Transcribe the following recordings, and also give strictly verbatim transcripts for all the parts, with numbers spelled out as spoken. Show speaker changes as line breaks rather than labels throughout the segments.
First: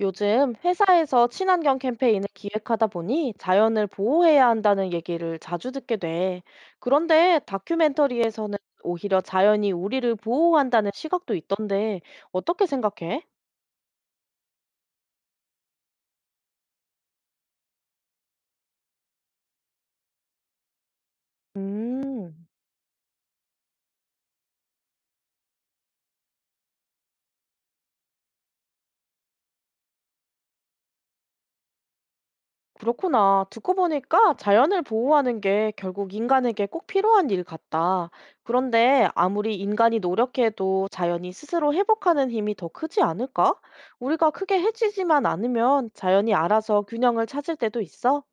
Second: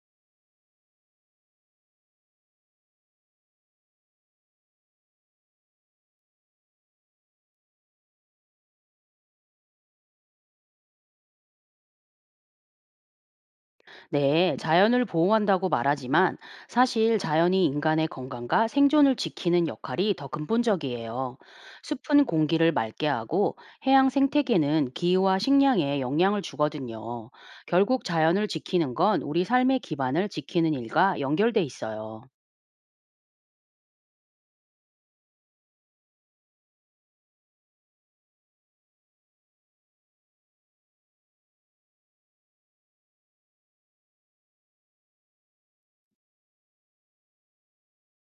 요즘 회사에서 친환경 캠페인을 기획하다 보니 자연을 보호해야 한다는 얘기를 자주 듣게 돼. 그런데 다큐멘터리에서는 오히려 자연이 우리를 보호한다는 시각도 있던데 어떻게 생각해?
네, 자연을 보호한다고 말하지만 사실 자연이 인간의 건강과 생존을 지키는 역할이 더 근본적이에요. 숲은
음.
공기를 맑게 하고 해양 생태계는 기후와 식량에 영향을 주거든요. 결국 자연을 지키는 건 우리 삶의 기반을 지키는 일과 연결돼 있어요.
그렇구나. 듣고 보니까 자연을 보호하는 게 결국 인간에게 꼭 필요한 일 같다. 그런데 아무리 인간이 노력해도 자연이 스스로 회복하는 힘이 더 크지 않을까? 우리가 크게 해치지만 않으면 자연이 알아서 균형을 찾을 때도 있어.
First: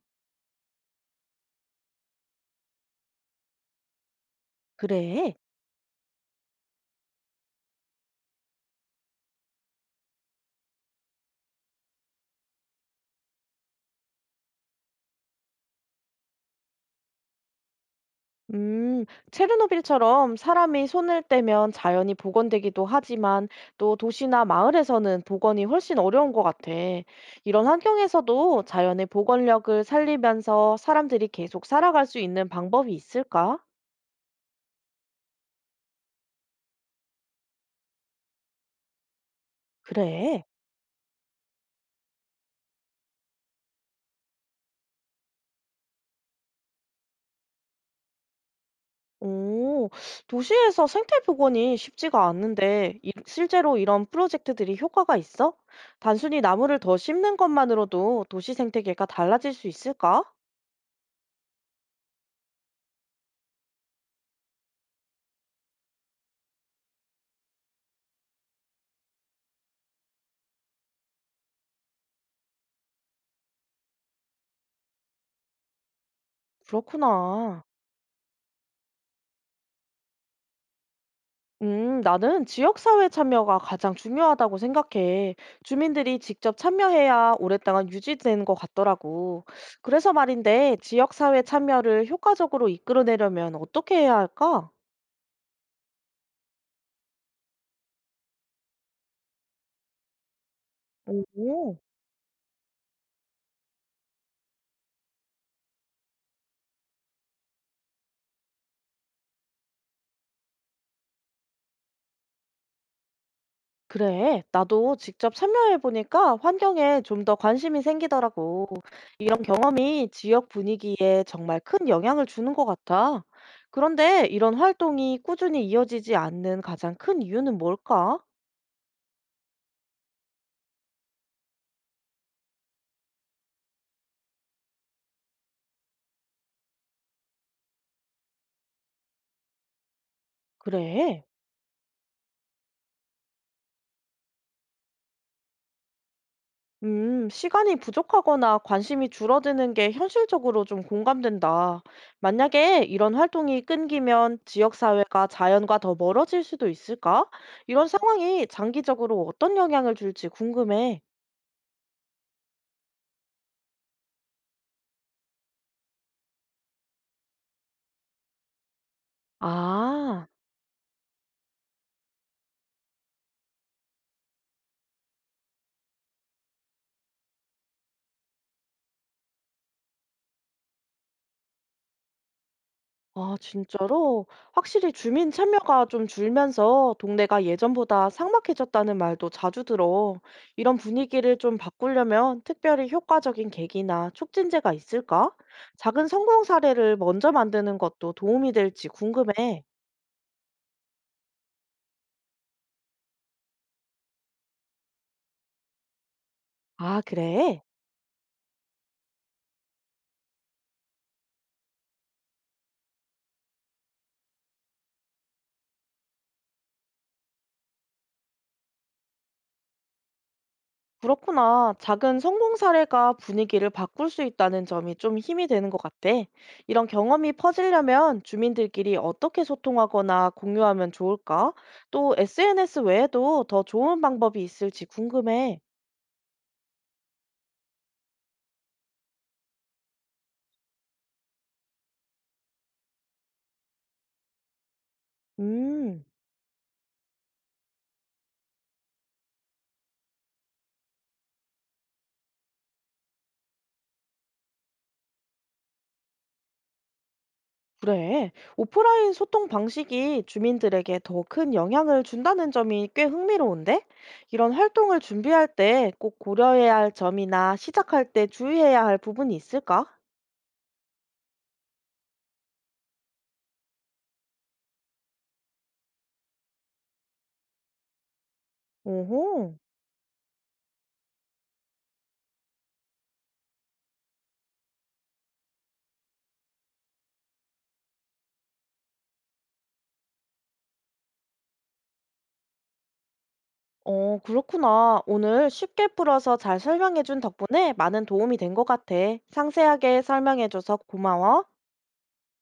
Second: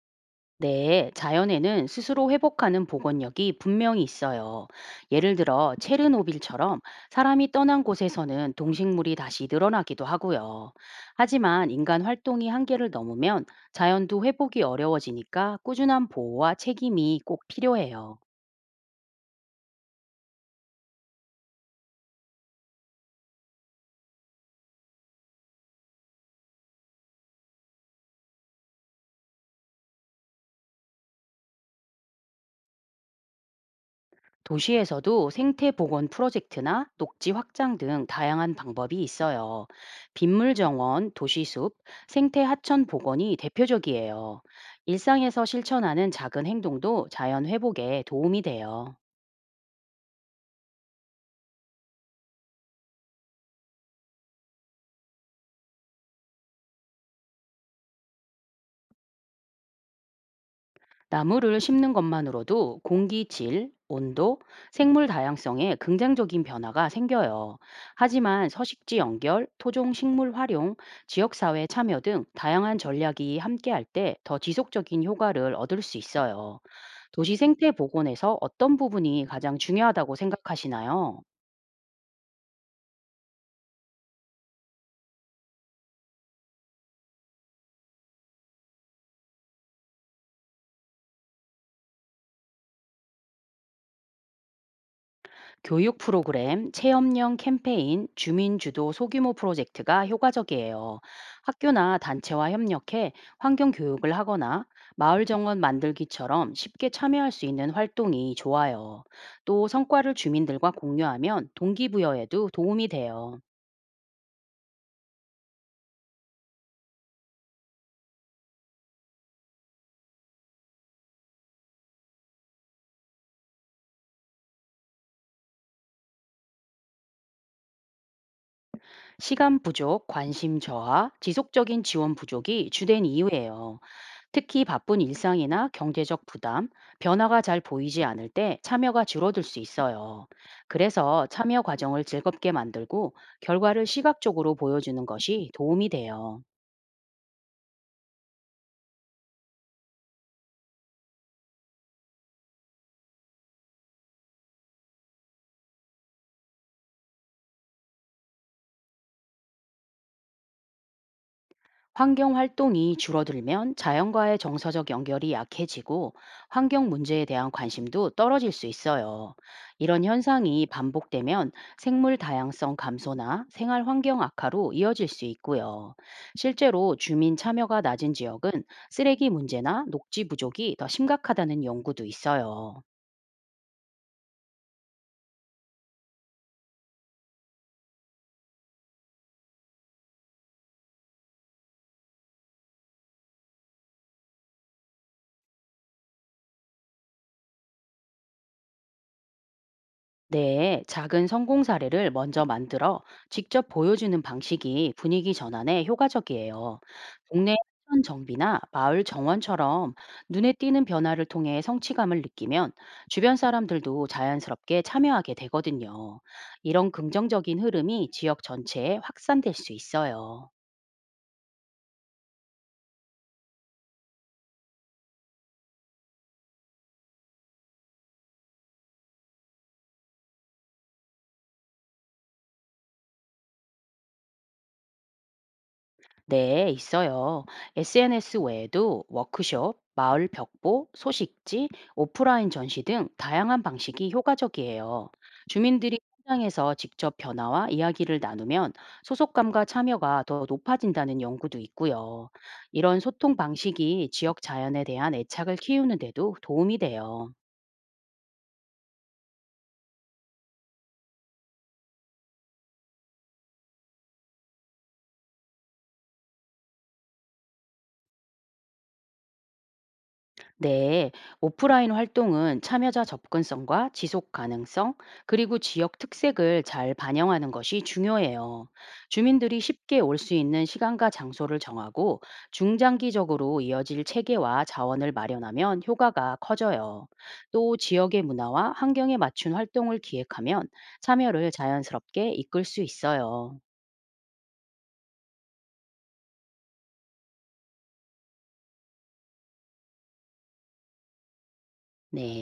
네, 자연에는 스스로 회복하는 복원력이 분명히 있어요.
그래.
예를 들어 체르노빌처럼 사람이 떠난 곳에서는 동식물이 다시 늘어나기도 하고요. 하지만 인간 활동이 한계를 넘으면 자연도 회복이 어려워지니까 꾸준한 보호와 책임이 꼭 필요해요.
음, 체르노빌처럼 사람이 손을 떼면 자연이 복원되기도 하지만 또 도시나 마을에서는 복원이 훨씬 어려운 것 같아. 이런 환경에서도 자연의 복원력을 살리면서 사람들이 계속 살아갈 수 있는 방법이 있을까?
도시에서도 생태 복원 프로젝트나 녹지 확장 등 다양한 방법이 있어요.
그래.
빗물 정원, 도시숲, 생태 하천 복원이 대표적이에요. 일상에서 실천하는 작은 행동도 자연 회복에 도움이 돼요.
오, 도시에서 생태 복원이 쉽지가 않는데 이- 실제로 이런 프로젝트들이 효과가 있어? 단순히 나무를 더 심는 것만으로도 도시 생태계가 달라질 수 있을까?
나무를 심는 것만으로도 공기 질, 온도, 생물 다양성에 긍정적인 변화가 생겨요. 하지만 서식지 연결, 토종 식물 활용, 지역사회 참여 등 다양한 전략이 함께할 때 더 지속적인 효과를 얻을 수 있어요. 도시
그렇구나.
생태 복원에서 어떤 부분이 가장 중요하다고 생각하시나요?
음, 나는 지역사회 참여가 가장 중요하다고 생각해. 주민들이 직접 참여해야 오랫동안 유지되는 것 같더라고. 그래서 말인데, 지역사회 참여를 효과적으로 이끌어내려면 어떻게 해야 할까?
교육 프로그램, 체험형 캠페인, 주민주도 소규모 프로젝트가 효과적이에요.
오,
학교나 단체와 협력해 환경교육을 하거나 마을정원 만들기처럼 쉽게 참여할 수 있는 활동이 좋아요. 또 성과를 주민들과 공유하면 동기부여에도 도움이 돼요.
그래. 나도 직접 참여해보니까 환경에 좀 더 관심이 생기더라고. 이런 경험이 지역 분위기에 정말 큰 영향을 주는 것 같아. 그런데 이런 활동이 꾸준히 이어지지 않는 가장 큰 이유는 뭘까?
시간 부족, 관심 저하, 지속적인 지원 부족이 주된 이유예요. 특히 바쁜 일상이나 경제적 부담, 변화가 잘 보이지 않을 때 참여가 줄어들 수 있어요.
그래.
그래서 참여 과정을 즐겁게 만들고 결과를 시각적으로 보여주는 것이 도움이 돼요.
음, 시간이 부족하거나 관심이 줄어드는 게 현실적으로 좀 공감된다. 만약에 이런 활동이 끊기면 지역사회가 자연과 더 멀어질 수도 있을까? 이런 상황이 장기적으로 어떤 영향을 줄지 궁금해.
환경 활동이 줄어들면 자연과의 정서적 연결이 약해지고 환경 문제에 대한 관심도 떨어질 수 있어요. 이런
아.
현상이 반복되면 생물 다양성 감소나 생활 환경 악화로 이어질 수 있고요. 실제로 주민 참여가 낮은 지역은 쓰레기 문제나 녹지 부족이 더 심각하다는 연구도 있어요.
아, 진짜로? 확실히 주민 참여가 좀 줄면서 동네가 예전보다 삭막해졌다는 말도 자주 들어. 이런 분위기를 좀 바꾸려면 특별히 효과적인 계기나 촉진제가 있을까? 작은 성공 사례를 먼저 만드는 것도 도움이 될지 궁금해.
네, 작은 성공 사례를 먼저 만들어 직접 보여주는 방식이 분위기 전환에 효과적이에요.
아,
동네
그래?
하천 정비나 마을 정원처럼 눈에 띄는 변화를 통해 성취감을 느끼면 주변 사람들도 자연스럽게 참여하게 되거든요. 이런 긍정적인 흐름이 지역 전체에 확산될 수 있어요.
그렇구나. 작은 성공 사례가 분위기를 바꿀 수 있다는 점이 좀 힘이 되는 것 같아. 이런 경험이 퍼지려면 주민들끼리 어떻게 소통하거나 공유하면 좋을까? 또 에스엔에스 외에도 더 좋은 방법이 있을지 궁금해.
네, 있어요. 에스엔에스 외에도 워크숍, 마을 벽보, 소식지, 오프라인 전시 등 다양한 방식이 효과적이에요. 주민들이
음,
현장에서 직접 변화와 이야기를 나누면 소속감과 참여가 더 높아진다는 연구도 있고요. 이런 소통 방식이 지역 자연에 대한 애착을 키우는 데도 도움이 돼요.
그래. 오프라인 소통 방식이 주민들에게 더 큰 영향을 준다는 점이 꽤 흥미로운데? 이런 활동을 준비할 때 꼭 고려해야 할 점이나 시작할 때 주의해야 할 부분이 있을까?
네, 오프라인 활동은 참여자 접근성과 지속 가능성, 그리고 지역 특색을 잘 반영하는 것이 중요해요.
오호.
주민들이 쉽게 올 수 있는 시간과 장소를 정하고 중장기적으로 이어질 체계와 자원을 마련하면 효과가 커져요. 또 지역의 문화와 환경에 맞춘 활동을 기획하면 참여를 자연스럽게 이끌 수 있어요.
어, 그렇구나. 오늘 쉽게 풀어서 잘 설명해준 덕분에 많은 도움이 된 것 같아. 상세하게 설명해줘서 고마워.
네.